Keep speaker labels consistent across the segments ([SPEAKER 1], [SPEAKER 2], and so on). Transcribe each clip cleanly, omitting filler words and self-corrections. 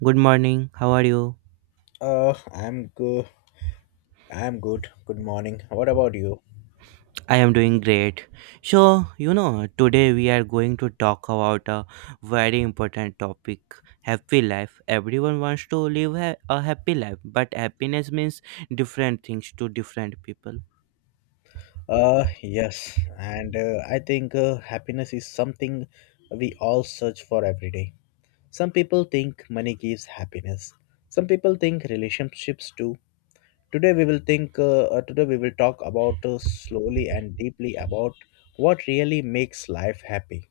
[SPEAKER 1] Good morning. How are you?
[SPEAKER 2] I'm good. I'm good. Good morning. What about you?
[SPEAKER 1] I am doing great. So, you know, today we are going to talk about a very important topic happy life. Everyone wants to live a happy life, but happiness means different things to different people.
[SPEAKER 2] Yes. And I think happiness is something we all search for every day. Some people think money gives happiness. Some people think relationships do. Today we will think. Today we will talk about slowly and deeply about what really makes life happy.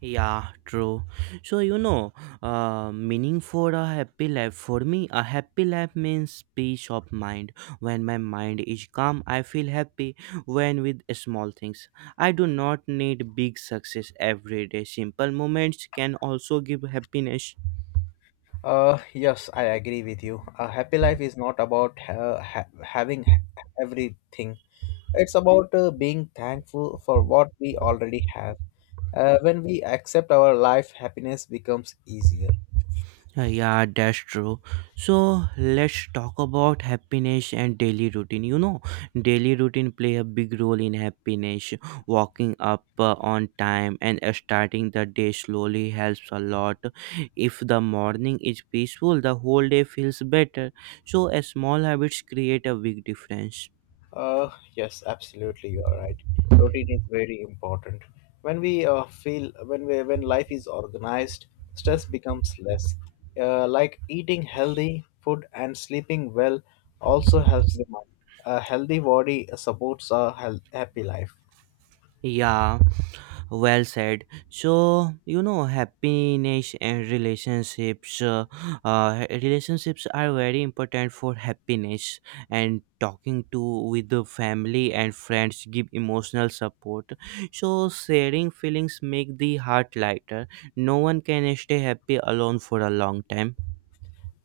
[SPEAKER 1] Yeah, true. So, you know, meaning for a happy life. For me, a happy life means peace of mind. When my mind is calm, I feel happy when with small things. I do not need big success every day. Simple moments can also give happiness.
[SPEAKER 2] Yes, I agree with you. A happy life is not about having everything. It's about being thankful for what we already have. When we accept our life, happiness becomes easier.
[SPEAKER 1] Yeah, that's true. So let's talk about happiness and daily routine. You know, daily routine play a big role in happiness. Walking up on time and starting the day slowly helps a lot. If the morning is peaceful, the whole day feels better. So a small habits create a big difference.
[SPEAKER 2] Uh, yes, absolutely, you are right. Routine is very important. When we feel when we when life is organized, stress becomes less. Like eating healthy food and sleeping well also helps the mind. A healthy body supports a health, happy life.
[SPEAKER 1] Yeah. Well said. So you know, happiness and relationships. Relationships are very important for happiness. And talking to with the family and friends give emotional support. So sharing feelings make the heart lighter. No one can stay happy alone for a long time.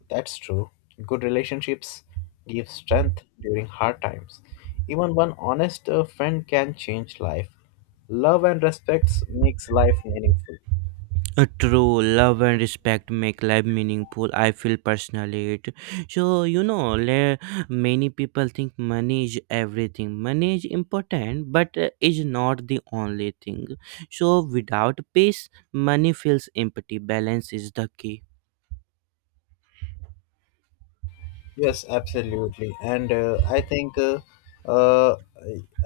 [SPEAKER 2] That's true. Good relationships give strength during hard times. Even one honest friend can change life. Love and respect makes life meaningful.
[SPEAKER 1] True love and respect make life meaningful. I feel personally it. So you know, many people think money is everything. Money is important, but is not the only thing. So without peace, money feels empty. Balance is the key.
[SPEAKER 2] Yes, absolutely. Uh,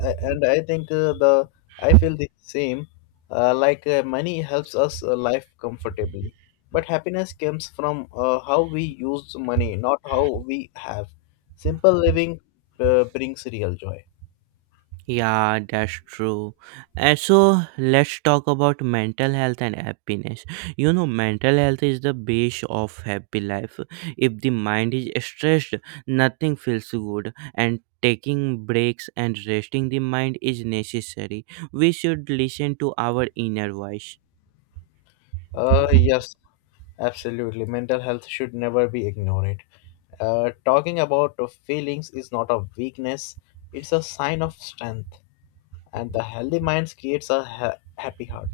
[SPEAKER 2] and I think the I feel the same. Like money helps us life comfortably, but happiness comes from how we use money, not how we have. Simple living brings real joy.
[SPEAKER 1] Yeah, that's true. And so let's talk about mental health and happiness. You know, mental health is the base of happy life. If the mind is stressed, nothing feels good, and taking breaks and resting the mind is necessary. We should listen to our inner voice.
[SPEAKER 2] Yes, absolutely. Mental health should never be ignored. Talking about the feelings is not a weakness, it's a sign of strength. And the healthy minds creates a happy heart.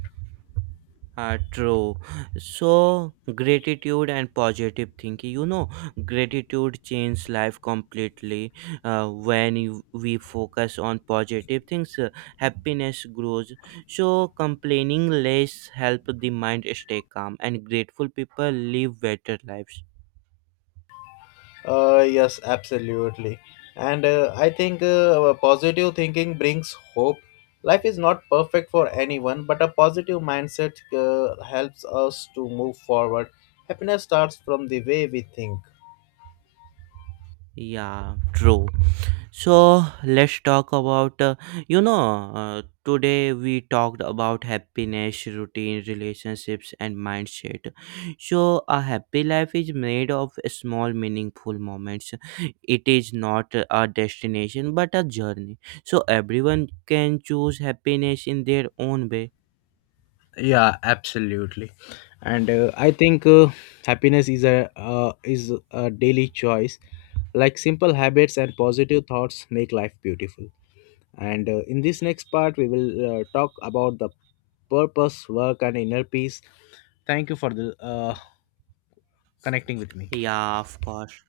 [SPEAKER 1] True. So, gratitude and positive thinking. You know, gratitude changes life completely. We focus on positive things, happiness grows. So, complaining less help the mind stay calm, and grateful people live better lives.
[SPEAKER 2] Yes, absolutely. And I think positive thinking brings hope. Life is not perfect for anyone, but a positive mindset helps us to move forward. Happiness starts from the way we think.
[SPEAKER 1] Yeah, true. So let's talk about, you know, today we talked about happiness, routine, relationships, and mindset. So, a happy life is made of small, meaningful moments. It is not a destination but a journey. So, everyone can choose happiness in their own way.
[SPEAKER 2] Yeah, absolutely. And I think happiness is a daily choice. Like simple habits and positive thoughts make life beautiful, and in this next part we will talk about the purpose, work, and inner peace. Thank you for the connecting with me.
[SPEAKER 1] Yeah, of course.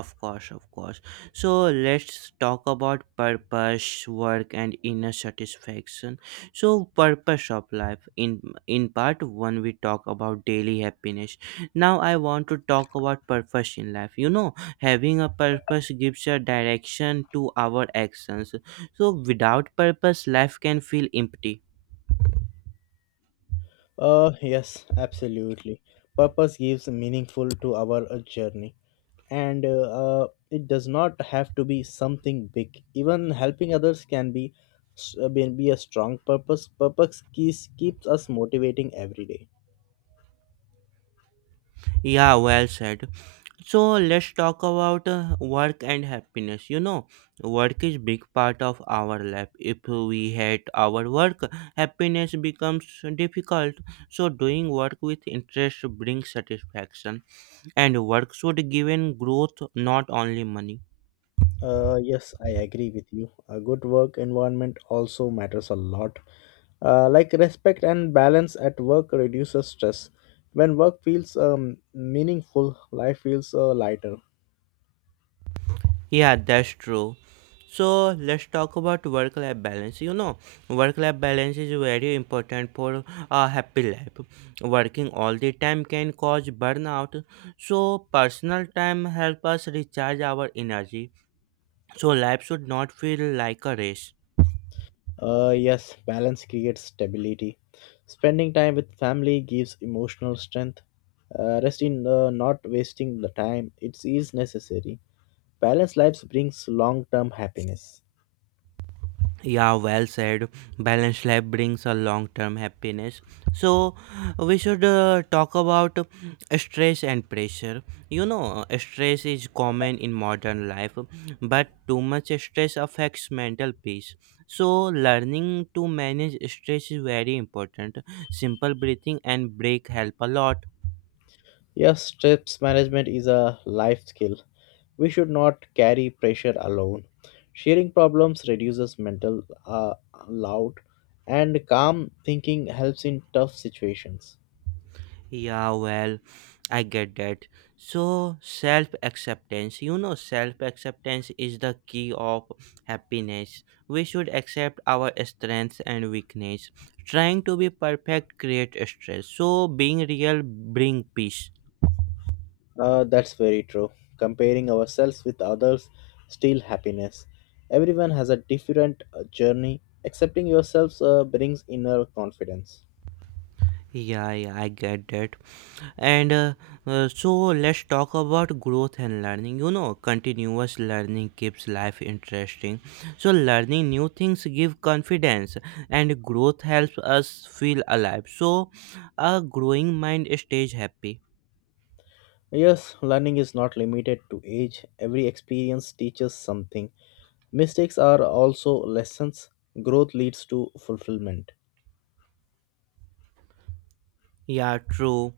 [SPEAKER 1] Of course, of course. So let's talk about purpose, work, and inner satisfaction. So, purpose of life. In part one, we talk about daily happiness. Now, I want to talk about purpose in life. You know, having a purpose gives a direction to our actions. So, without purpose, life can feel empty.
[SPEAKER 2] Yes, absolutely. Purpose gives meaningful to our journey, and it does not have to be something big. Even helping others can be be a strong purpose. Purpose keeps us motivating every day.
[SPEAKER 1] Yeah, well said. So let's talk about work and happiness. You know, work is big part of our life. If we hate our work, happiness becomes difficult. So doing work with interest brings satisfaction, and work should give in growth, not only money.
[SPEAKER 2] Yes, I agree with you. A good work environment also matters a lot. Like respect and balance at work reduces stress. When work feels meaningful, life feels lighter.
[SPEAKER 1] Yeah, that's true. So let's talk about work life balance. You know, work life balance is very important for a happy life. Working all the time can cause burnout. So personal time help us recharge our energy. So life should not feel like a race.
[SPEAKER 2] Yes, balance creates stability. Spending time with family gives emotional strength. Rest in not wasting the time, it is necessary. Balanced lives brings long term happiness.
[SPEAKER 1] Yeah, well said. Balanced life brings a long term happiness. So, we should talk about stress and pressure. You know, stress is common in modern life, but too much stress affects mental peace. So, learning to manage stress is very important. Simple breathing and break help a lot.
[SPEAKER 2] Yes, stress management is a life skill. We should not carry pressure alone. Sharing problems reduces mental loud, and calm thinking helps in tough situations.
[SPEAKER 1] Yeah, well, I get that. So, self acceptance, you know, self acceptance is the key of happiness. We should accept our strengths and weakness. Trying to be perfect creates stress. So, being real bring peace.
[SPEAKER 2] That's very true. Comparing ourselves with others steal happiness. Everyone has a different journey. Accepting yourselves brings inner confidence.
[SPEAKER 1] Yeah, yeah, I get that. And So let's talk about growth and learning. You know, continuous learning keeps life interesting. So learning new things give confidence, and growth helps us feel alive. So a growing mind stays happy.
[SPEAKER 2] Yes, learning is not limited to age. Every experience teaches something. Mistakes are also lessons. Growth leads to fulfillment.
[SPEAKER 1] Yeah, true.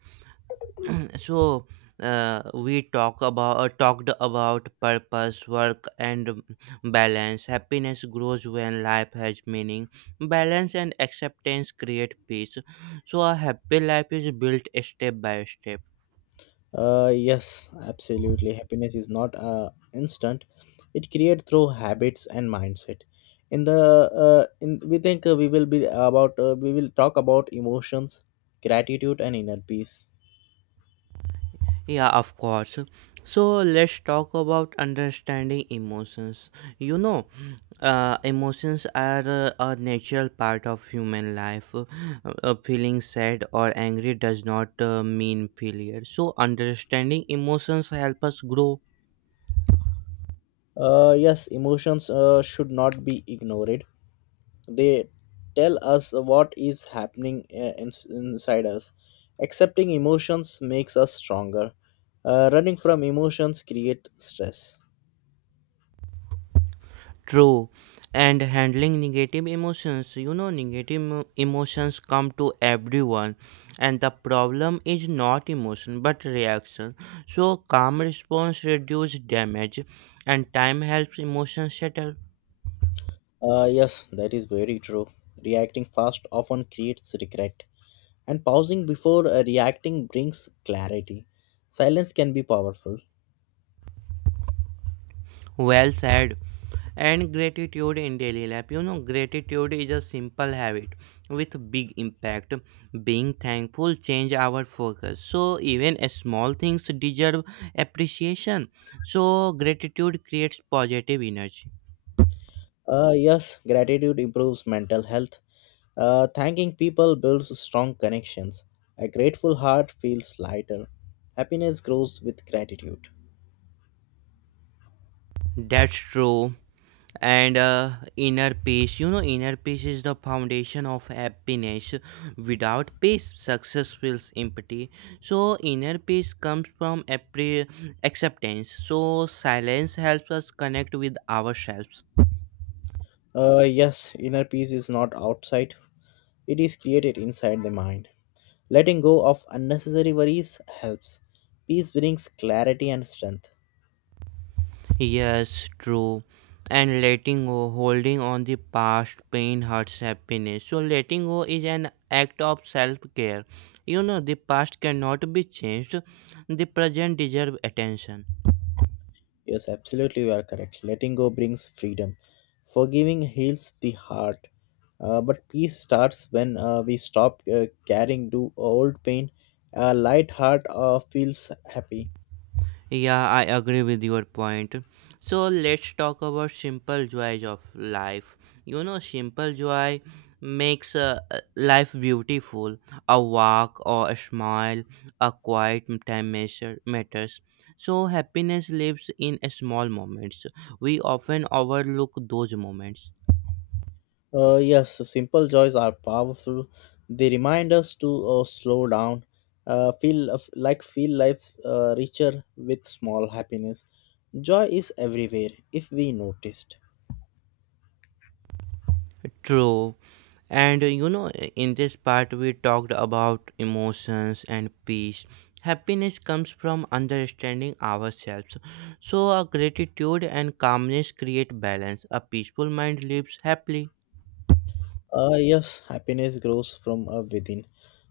[SPEAKER 1] So we talk about talked about purpose work and balance happiness grows when life has meaning balance and acceptance create peace so a happy life is built step by step.
[SPEAKER 2] Yes, absolutely. Happiness is not instant. It created through habits and mindset. In the in we think we will be about We will talk about emotions, gratitude, and inner peace.
[SPEAKER 1] Yeah, of course. So let's talk about understanding emotions. You know, emotions are a natural part of human life. Feeling sad or angry does not mean failure. So understanding emotions help us grow.
[SPEAKER 2] Yes, emotions should not be ignored. They tell us what is happening inside us. Accepting emotions makes us stronger. Running from emotions create stress.
[SPEAKER 1] True. And handling negative emotions, you know, emotions come to everyone, and the problem is not emotion but reaction. So, calm response reduce damage, and time helps emotions settle.
[SPEAKER 2] Yes, that is very true. Reacting fast often creates regret, and pausing before reacting brings clarity. Silence can be powerful.
[SPEAKER 1] Well said. And gratitude in daily life. You know, gratitude is a simple habit with big impact. Being thankful change our focus. So even a small things deserve appreciation. So gratitude creates positive energy.
[SPEAKER 2] Yes, gratitude improves mental health. Thanking people builds strong connections. A grateful heart feels lighter. Happiness grows with gratitude.
[SPEAKER 1] That's true. And inner peace, you know, inner peace is the foundation of happiness. Without peace success feels empty, so inner peace comes from acceptance. So silence helps us connect with ourselves.
[SPEAKER 2] Yes, inner peace is not outside, it is created inside the mind. Letting go of unnecessary worries helps. Peace brings clarity and strength.
[SPEAKER 1] Yes, true. And letting go, holding on the past pain hurts happiness, so letting go is an act of self-care. You know, the past cannot be changed, the present deserves attention.
[SPEAKER 2] Yes, absolutely, you are correct. Letting go brings freedom. Forgiving heals the heart. But peace starts when we stop carrying to old pain. A light heart feels happy.
[SPEAKER 1] Yeah, I agree with your point. So let's talk about simple joys of life. You know, simple joy makes life beautiful. A walk or a smile, a quiet time measure matters. So happiness lives in small moments. We often overlook those moments.
[SPEAKER 2] Yes, simple joys are powerful. They remind us to slow down, feel of- like feel life richer with small happiness. Joy is everywhere if we noticed.
[SPEAKER 1] True. And you know, in this part, we talked about emotions and peace. Happiness comes from understanding ourselves. So, gratitude and calmness create balance. A peaceful mind lives happily.
[SPEAKER 2] Yes, happiness grows from within.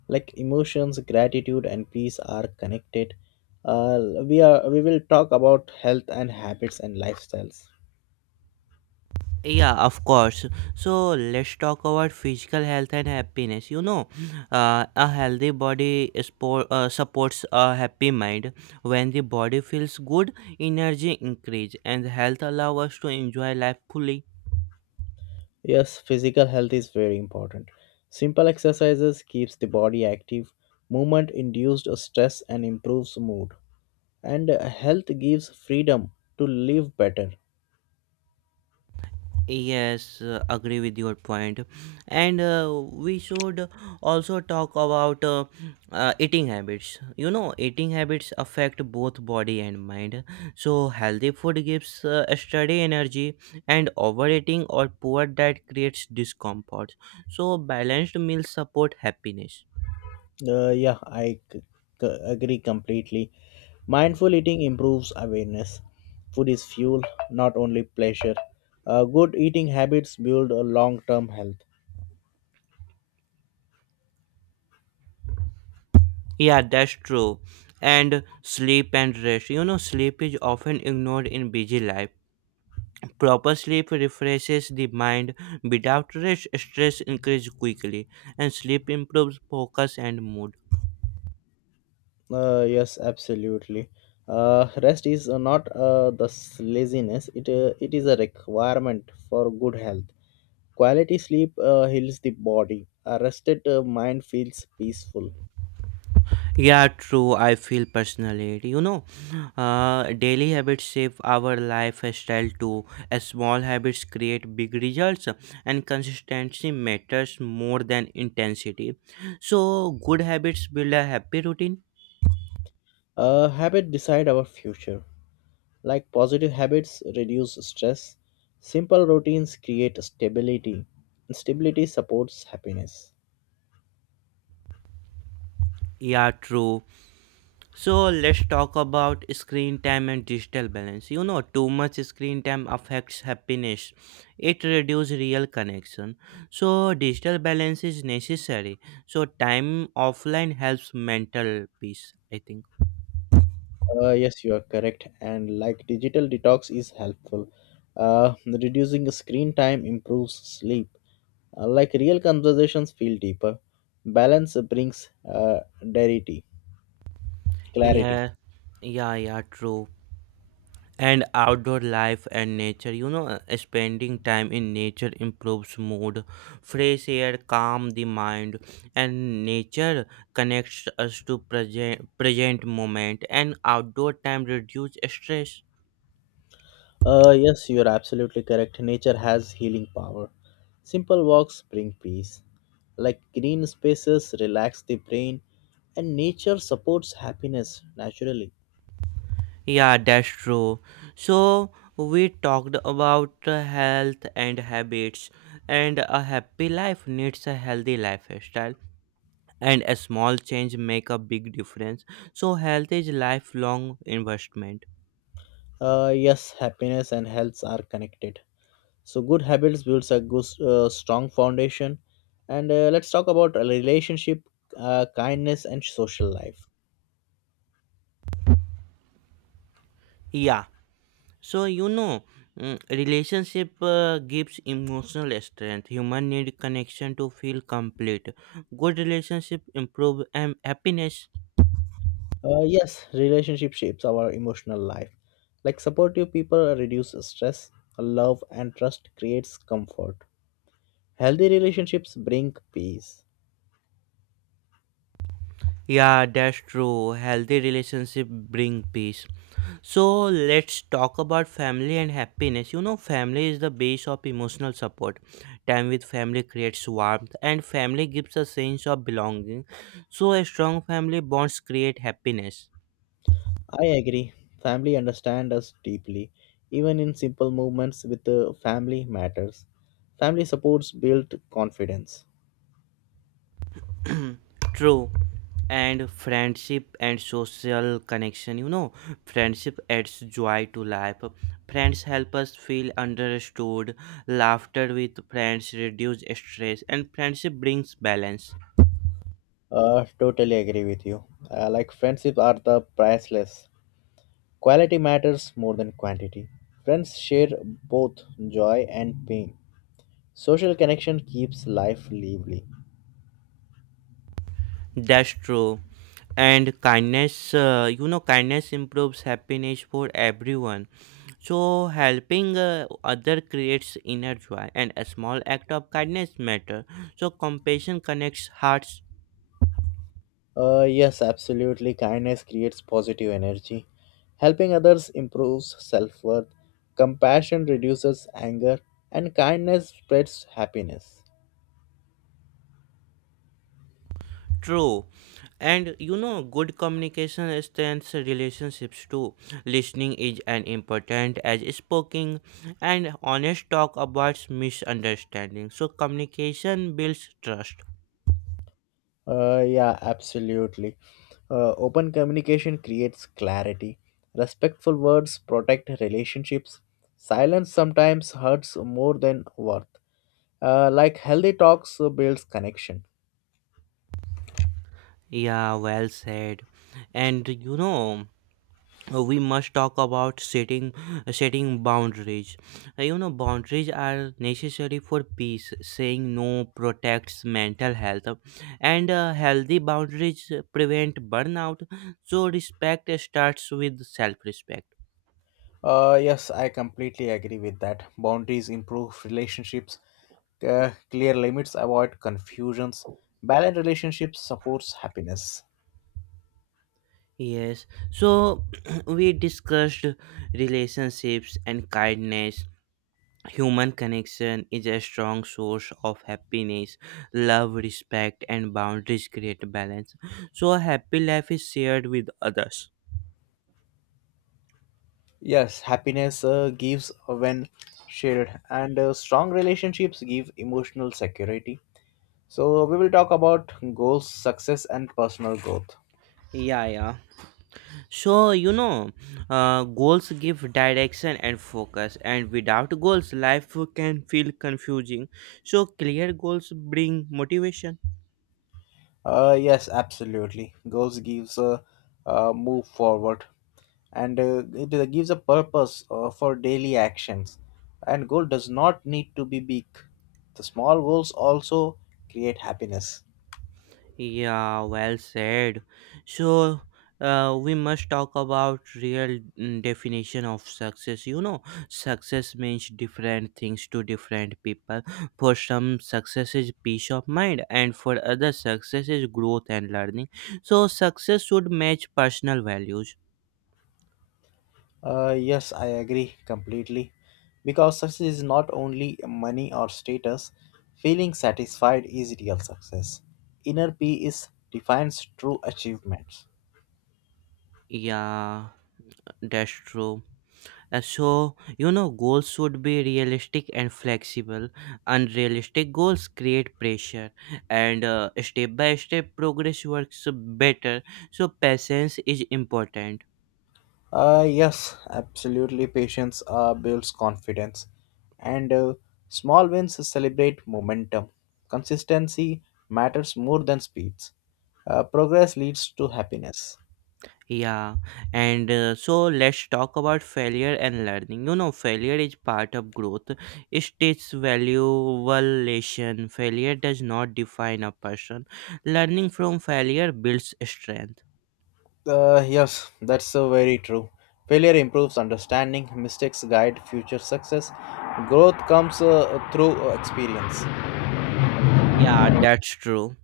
[SPEAKER 2] Like emotions, gratitude, and peace are connected. We will talk about health and habits and lifestyles.
[SPEAKER 1] Yeah, of course. So, let's talk about physical health and happiness. You know, a healthy body sport, supports a happy mind. When the body feels good, energy increase and health allows us to enjoy life fully.
[SPEAKER 2] Yes, physical health is very important. Simple exercises keeps the body active. Movement induced stress and improves mood. And health gives freedom to live better.
[SPEAKER 1] Yes, agree with your point. And we should also talk about eating habits. You know, eating habits affect both body and mind. So, healthy food gives steady energy, and overeating or poor diet creates discomfort. So, balanced meals support happiness.
[SPEAKER 2] Yeah, I agree completely. Mindful eating improves awareness. Food is fuel, not only pleasure. Good eating habits build a long-term health.
[SPEAKER 1] Yeah, that's true. And sleep and rest. You know, sleep is often ignored in busy life. Proper sleep refreshes the mind. Without rest, stress increases quickly, and sleep improves focus and mood.
[SPEAKER 2] Yes, absolutely. Rest is not laziness; it is a requirement for good health. Quality sleep heals the body. A rested mind feels peaceful.
[SPEAKER 1] Yeah, true. I feel personally, it. You know, daily habits shape our lifestyle too. As small habits create big results, and consistency matters more than intensity. So, good habits build a happy routine.
[SPEAKER 2] Habit decide our future. Like positive habits reduce stress, simple routines create stability, and stability supports happiness.
[SPEAKER 1] Yeah, true. So let's talk about screen time and digital balance. You know, too much screen time affects happiness. It reduces real connection. So digital balance is necessary. So time offline helps mental peace, I think.
[SPEAKER 2] Yes, you are correct. And like digital detox is helpful. Reducing screen time improves sleep. Like real conversations feel deeper. Balance brings clarity. Clarity.
[SPEAKER 1] Yeah. Yeah, yeah, true. And outdoor life and nature, you know, spending time in nature improves mood. Fresh air calm the mind, and nature connects us to present moment, and outdoor time reduce stress.
[SPEAKER 2] Yes, you're absolutely correct. Nature has healing power. Simple walks bring peace. Like green spaces relax the brain, and nature supports happiness naturally.
[SPEAKER 1] Yeah, that's true. So we talked about health and habits, and a happy life needs a healthy lifestyle, and a small change make a big difference, so health is lifelong investment.
[SPEAKER 2] Yes, happiness and health are connected. So good habits builds a good, strong foundation. And Let's talk about a relationship, kindness, and social life.
[SPEAKER 1] Yeah. So you know, relationship gives emotional strength. Human need connection to feel complete. Good relationship improve happiness.
[SPEAKER 2] Yes, relationship shapes our emotional life. Like supportive people reduce stress, love and trust creates comfort. Healthy relationships bring peace.
[SPEAKER 1] Yeah, that's true. Healthy relationship bring peace. So let's talk about family and happiness. You know, family is the base of emotional support. Time with family creates warmth, and family gives a sense of belonging. So a strong family bonds create happiness.
[SPEAKER 2] I agree. Family understand us deeply, even in simple movements with the family matters. Family supports build confidence.
[SPEAKER 1] True. And friendship and social connection, you know, friendship adds joy to life. Friends help us feel understood. Laughter with friends reduce stress, and friendship brings balance.
[SPEAKER 2] Totally agree with you. Like friendships are the priceless. Quality matters more than quantity. Friends share both joy and pain. Social connection keeps life lively.
[SPEAKER 1] That's true. And kindness, you know, kindness improves happiness for everyone. So helping other creates inner joy, and a small act of kindness matter. So compassion connects hearts.
[SPEAKER 2] Yes, absolutely. Kindness creates positive energy. Helping others improves self worth. Compassion reduces anger. And kindness spreads happiness.
[SPEAKER 1] True. And you know, good communication strengthens relationships too. Listening is as important as speaking, and honest talk avoids misunderstanding. So, communication builds trust.
[SPEAKER 2] Yeah, absolutely. Open communication creates clarity. Respectful words protect relationships. Silence sometimes hurts more than worth. Like healthy talks builds connection.
[SPEAKER 1] Yeah, well said. And you know, we must talk about setting boundaries. You know, boundaries are necessary for peace. Saying no protects mental health, and healthy boundaries prevent burnout, so respect starts with self respect.
[SPEAKER 2] Yes, I completely agree with that. Boundaries improve relationships, clear limits avoid confusions, balanced relationships supports happiness.
[SPEAKER 1] Yes, so we discussed relationships and kindness. Human connection is a strong source of happiness. Love, respect, and boundaries create balance. So, a happy life is shared with others.
[SPEAKER 2] Yes, happiness gives when shared, and strong relationships give emotional security. So, we will talk about goals, success, and personal growth.
[SPEAKER 1] Yeah, yeah. So, you know, goals give direction and focus, and without goals, life can feel confusing. So, clear goals bring motivation.
[SPEAKER 2] Yes, absolutely. Goals gives a, move forward, and it gives a purpose for daily actions. And goal does not need to be big. The small goals also create happiness.
[SPEAKER 1] Yeah, well said. So, we must talk about real definition of success. You know, success means different things to different people. For some, success is peace of mind, and for others, success is growth and learning. So, success should match personal values.
[SPEAKER 2] Yes, I agree completely. Because success is not only money or status, feeling satisfied is real success. Inner peace defines true achievements.
[SPEAKER 1] Yeah, that's true. So, you know, goals should be realistic and flexible. Unrealistic goals create pressure, and step by step progress works better. So, patience is important.
[SPEAKER 2] Yes, absolutely. Patience builds confidence, and small wins celebrate momentum. Consistency matters more than speeds. Progress leads to happiness.
[SPEAKER 1] Yeah, and so let's talk about failure and learning. You know, failure is part of growth, it teaches valuable lesson. Failure does not define a person. Learning from failure builds strength.
[SPEAKER 2] Yes, that's so very true. Failure improves understanding, mistakes guide future success, growth comes through experience.
[SPEAKER 1] Yeah, that's true.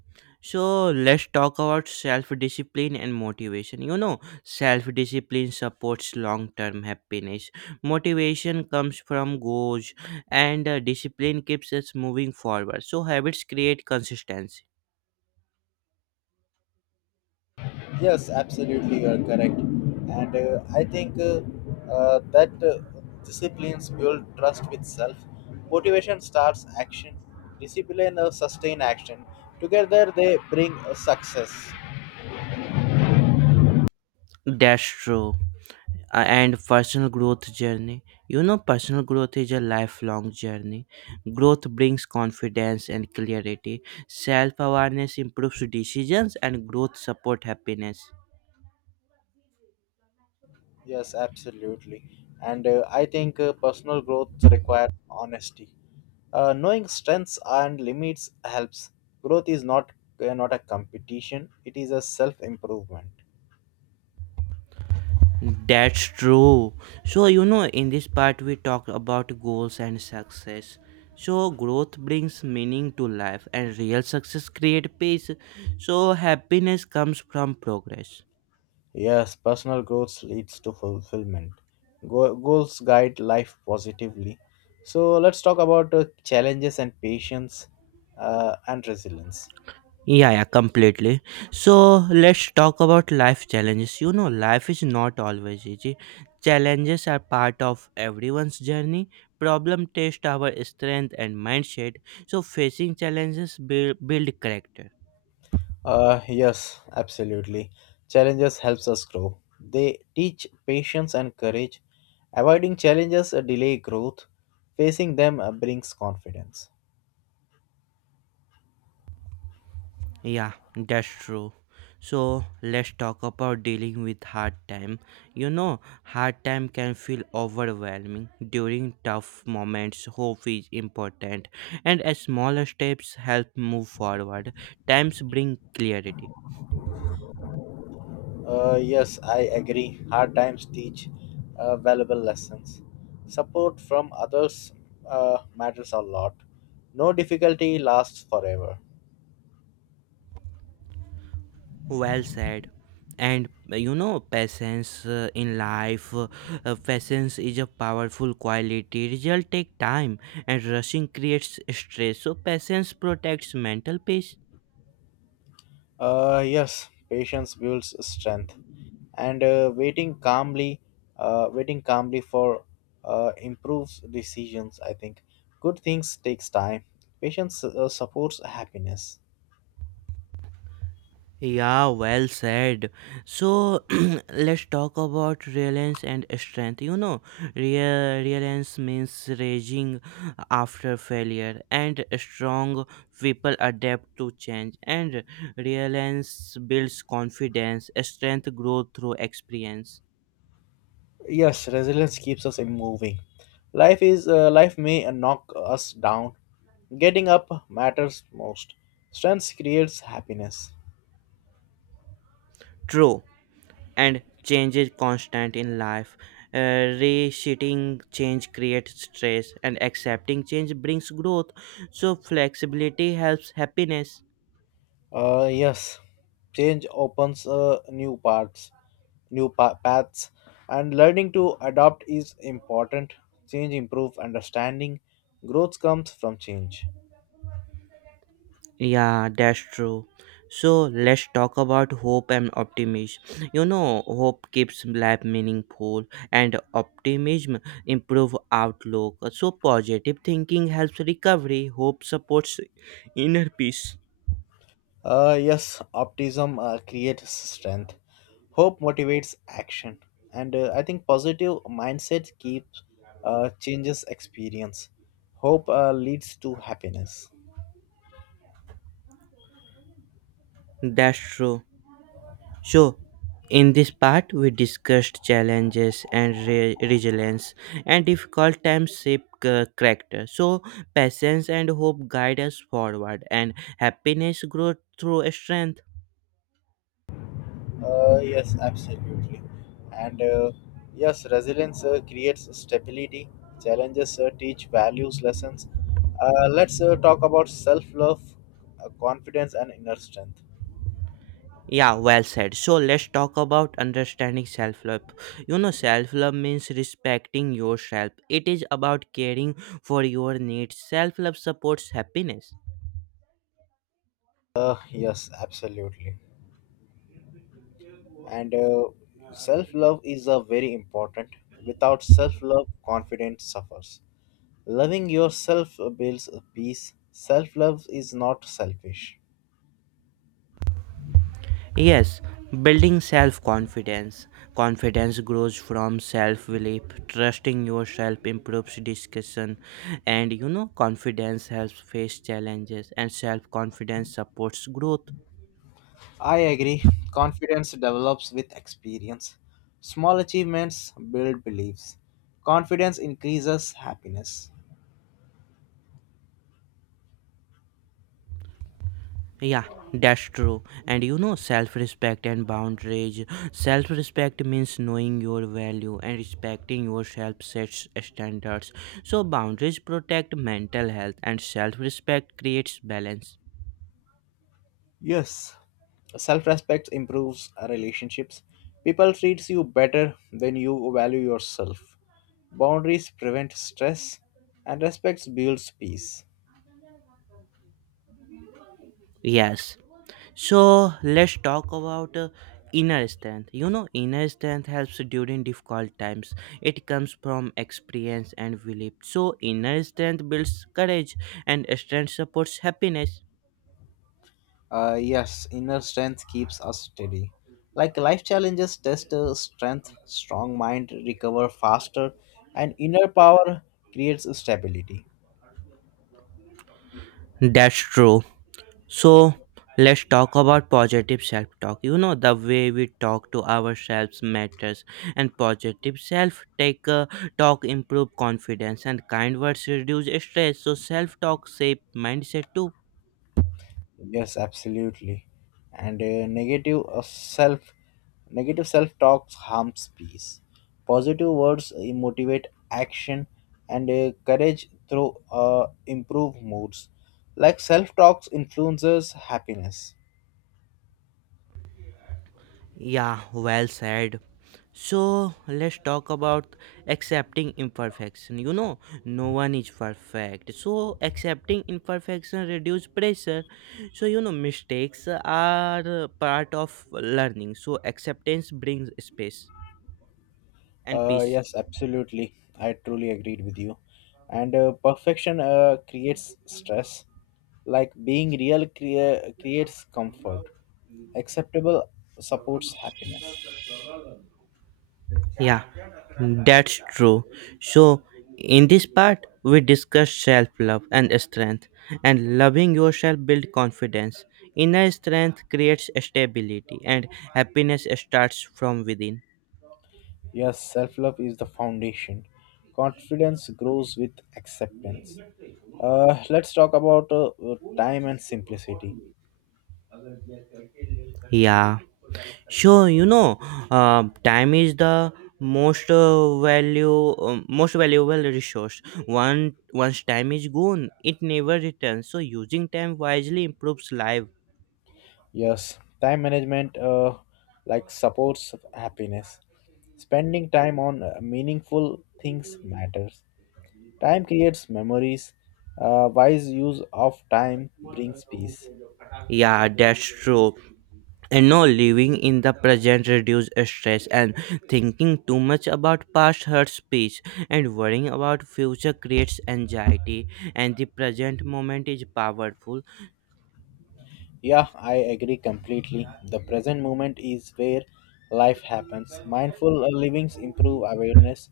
[SPEAKER 1] So let's talk about self discipline and motivation. You know, self discipline supports long term happiness. Motivation comes from goals, and discipline keeps us moving forward. So, habits create consistency.
[SPEAKER 2] Yes, absolutely, you are correct. And I think that Disciplines build trust with self. Motivation starts action, discipline sustain action. Together, they bring success.
[SPEAKER 1] That's true. And personal growth journey. You know personal growth is a lifelong journey. Growth brings confidence and clarity. Self-awareness improves decisions and growth support happiness.
[SPEAKER 2] Yes, absolutely. And I think personal growth requires honesty. Knowing strengths and limits helps. Growth is not not a competition; it is a self improvement.
[SPEAKER 1] That's true. So you know in this part we talked about goals and success. So growth brings meaning to life and real success create peace. So happiness comes from progress.
[SPEAKER 2] Yes, personal growth leads to fulfillment. Goals guide life positively. So let's talk about challenges and patience and resilience.
[SPEAKER 1] Yeah, completely. So let's talk about life challenges. You know, life is not always easy. Challenges are part of everyone's journey. Problem test our strength and mindset. So facing challenges build character.
[SPEAKER 2] Yes, absolutely. Challenges helps us grow. They teach patience and courage. Avoiding challenges delay growth. Facing them brings confidence.
[SPEAKER 1] Yeah, that's true. So let's talk about dealing with hard time. You know, hard time can feel overwhelming. During tough moments, hope is important, and as smaller steps help move forward, times bring clarity.
[SPEAKER 2] Yes, I agree. Hard times teach valuable lessons. Support from others matters a lot. No difficulty lasts forever.
[SPEAKER 1] Well said. And You know, patience is a powerful quality. Result take time, and rushing creates stress. So patience protects mental peace.
[SPEAKER 2] Yes, patience builds strength, and waiting calmly for improves decisions. I think good things takes time. Patience supports happiness.
[SPEAKER 1] Yeah, well said. So let's talk about reliance and strength. You know, re- reliance means raging after failure, and strong people adapt to change. And reliance builds confidence. Strength grows through experience.
[SPEAKER 2] Yes, resilience keeps us in moving. Life may knock us down. Getting up matters most. Strength creates happiness.
[SPEAKER 1] True, and change is constant in life. Reshitting change creates stress, and accepting change brings growth. So flexibility helps happiness.
[SPEAKER 2] Yes, change opens new paths, and learning to adapt is important. Change improves understanding. Growth comes from change.
[SPEAKER 1] Yeah, that's true. So let's talk about hope and optimism. You know, hope keeps life meaningful and optimism improve outlook. So positive thinking helps recovery, hope supports inner peace.
[SPEAKER 2] Yes, optimism creates strength. Hope motivates action, and I think positive mindset keeps changes experience. Hope leads to happiness.
[SPEAKER 1] That's true. So in this part we discussed challenges and resilience, and difficult times shape character. So patience and hope guide us forward and happiness grows through strength.
[SPEAKER 2] Yes, absolutely, and yes, resilience creates stability. Challenges teach values lessons. Let's talk about self love, confidence, and inner strength.
[SPEAKER 1] Yeah, well said. So let's talk about understanding self love. You know, self love means respecting yourself, it is about caring for your needs. Self love supports happiness.
[SPEAKER 2] Yes, absolutely. And Self-love is a very important. Without self-love, confidence suffers. Loving yourself builds peace. Self-love is not selfish.
[SPEAKER 1] Yes, building self confidence. Confidence grows from self belief. Trusting yourself improves discussion. And you know, confidence helps face challenges, and self confidence supports growth.
[SPEAKER 2] I agree. Confidence develops with experience. Small achievements build beliefs. Confidence increases happiness.
[SPEAKER 1] Yeah, that's true. And you know, self respect and boundaries. Self respect means knowing your value and respecting yourself sets standards. So, boundaries protect mental health, and self respect creates balance.
[SPEAKER 2] Yes, self respect improves relationships. People treats you better when you value yourself. Boundaries prevent stress, and respect builds peace.
[SPEAKER 1] Yes. So, let's talk about inner strength. You know, inner strength helps during difficult times. It comes from experience and belief. So, inner strength builds courage, and strength supports happiness.
[SPEAKER 2] Yes, inner strength keeps us steady. Like life challenges test strength, strong mind recover faster, and inner power creates stability.
[SPEAKER 1] That's true. So let's talk about positive self talk. You know, the way we talk to ourselves matters, and positive self take talk improve confidence, and kind words reduce stress. So self talk shape mindset too.
[SPEAKER 2] Yes, absolutely. And negative self talk harms peace. Positive words motivate action and courage through improve moods. Like self talks influences happiness.
[SPEAKER 1] Yeah, well said. So let's talk about accepting imperfection. You know, no one is perfect. So accepting imperfection reduce pressure. So you know, mistakes are part of learning. So acceptance brings space and
[SPEAKER 2] Uh,
[SPEAKER 1] peace.
[SPEAKER 2] yes, absolutely. I truly agreed with you. And perfection creates stress. Like being real creates comfort. Acceptable supports happiness.
[SPEAKER 1] Yeah, that's true. So, in this part, we discussed self love and strength, and loving yourself builds confidence. Inner strength creates stability, and happiness starts from within.
[SPEAKER 2] Yes, self love is the foundation. Confidence grows with acceptance. Let's talk about time and simplicity.
[SPEAKER 1] Yeah, so you know, time is the most valuable resource. One once time is gone it never returns, so using time wisely improves life.
[SPEAKER 2] Yes, time management like supports happiness. Spending time on meaningful things matters. Time creates memories. Wise use of time brings peace.
[SPEAKER 1] Yeah, that's true. And no living in the present reduce stress, and thinking too much about past hurts peace, and worrying about future creates anxiety, and the present moment is powerful.
[SPEAKER 2] Yeah, I agree completely. The present moment is where life happens. Mindful livings improve awareness.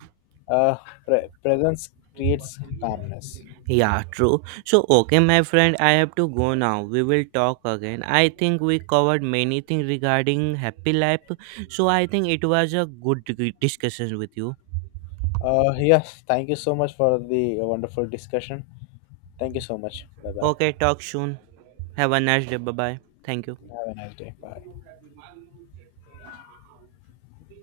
[SPEAKER 2] Uh, Presence creates calmness.
[SPEAKER 1] Yeah, true. So okay my friend, I have to go now, we will talk again. I think we covered many things regarding happy life, so I think it was a good discussion with you.
[SPEAKER 2] Yes, thank you so much for the wonderful discussion. Thank you so much. Bye bye.
[SPEAKER 1] Okay, talk soon. Have a nice day. Bye bye. Thank you.
[SPEAKER 2] Have a nice day. Bye.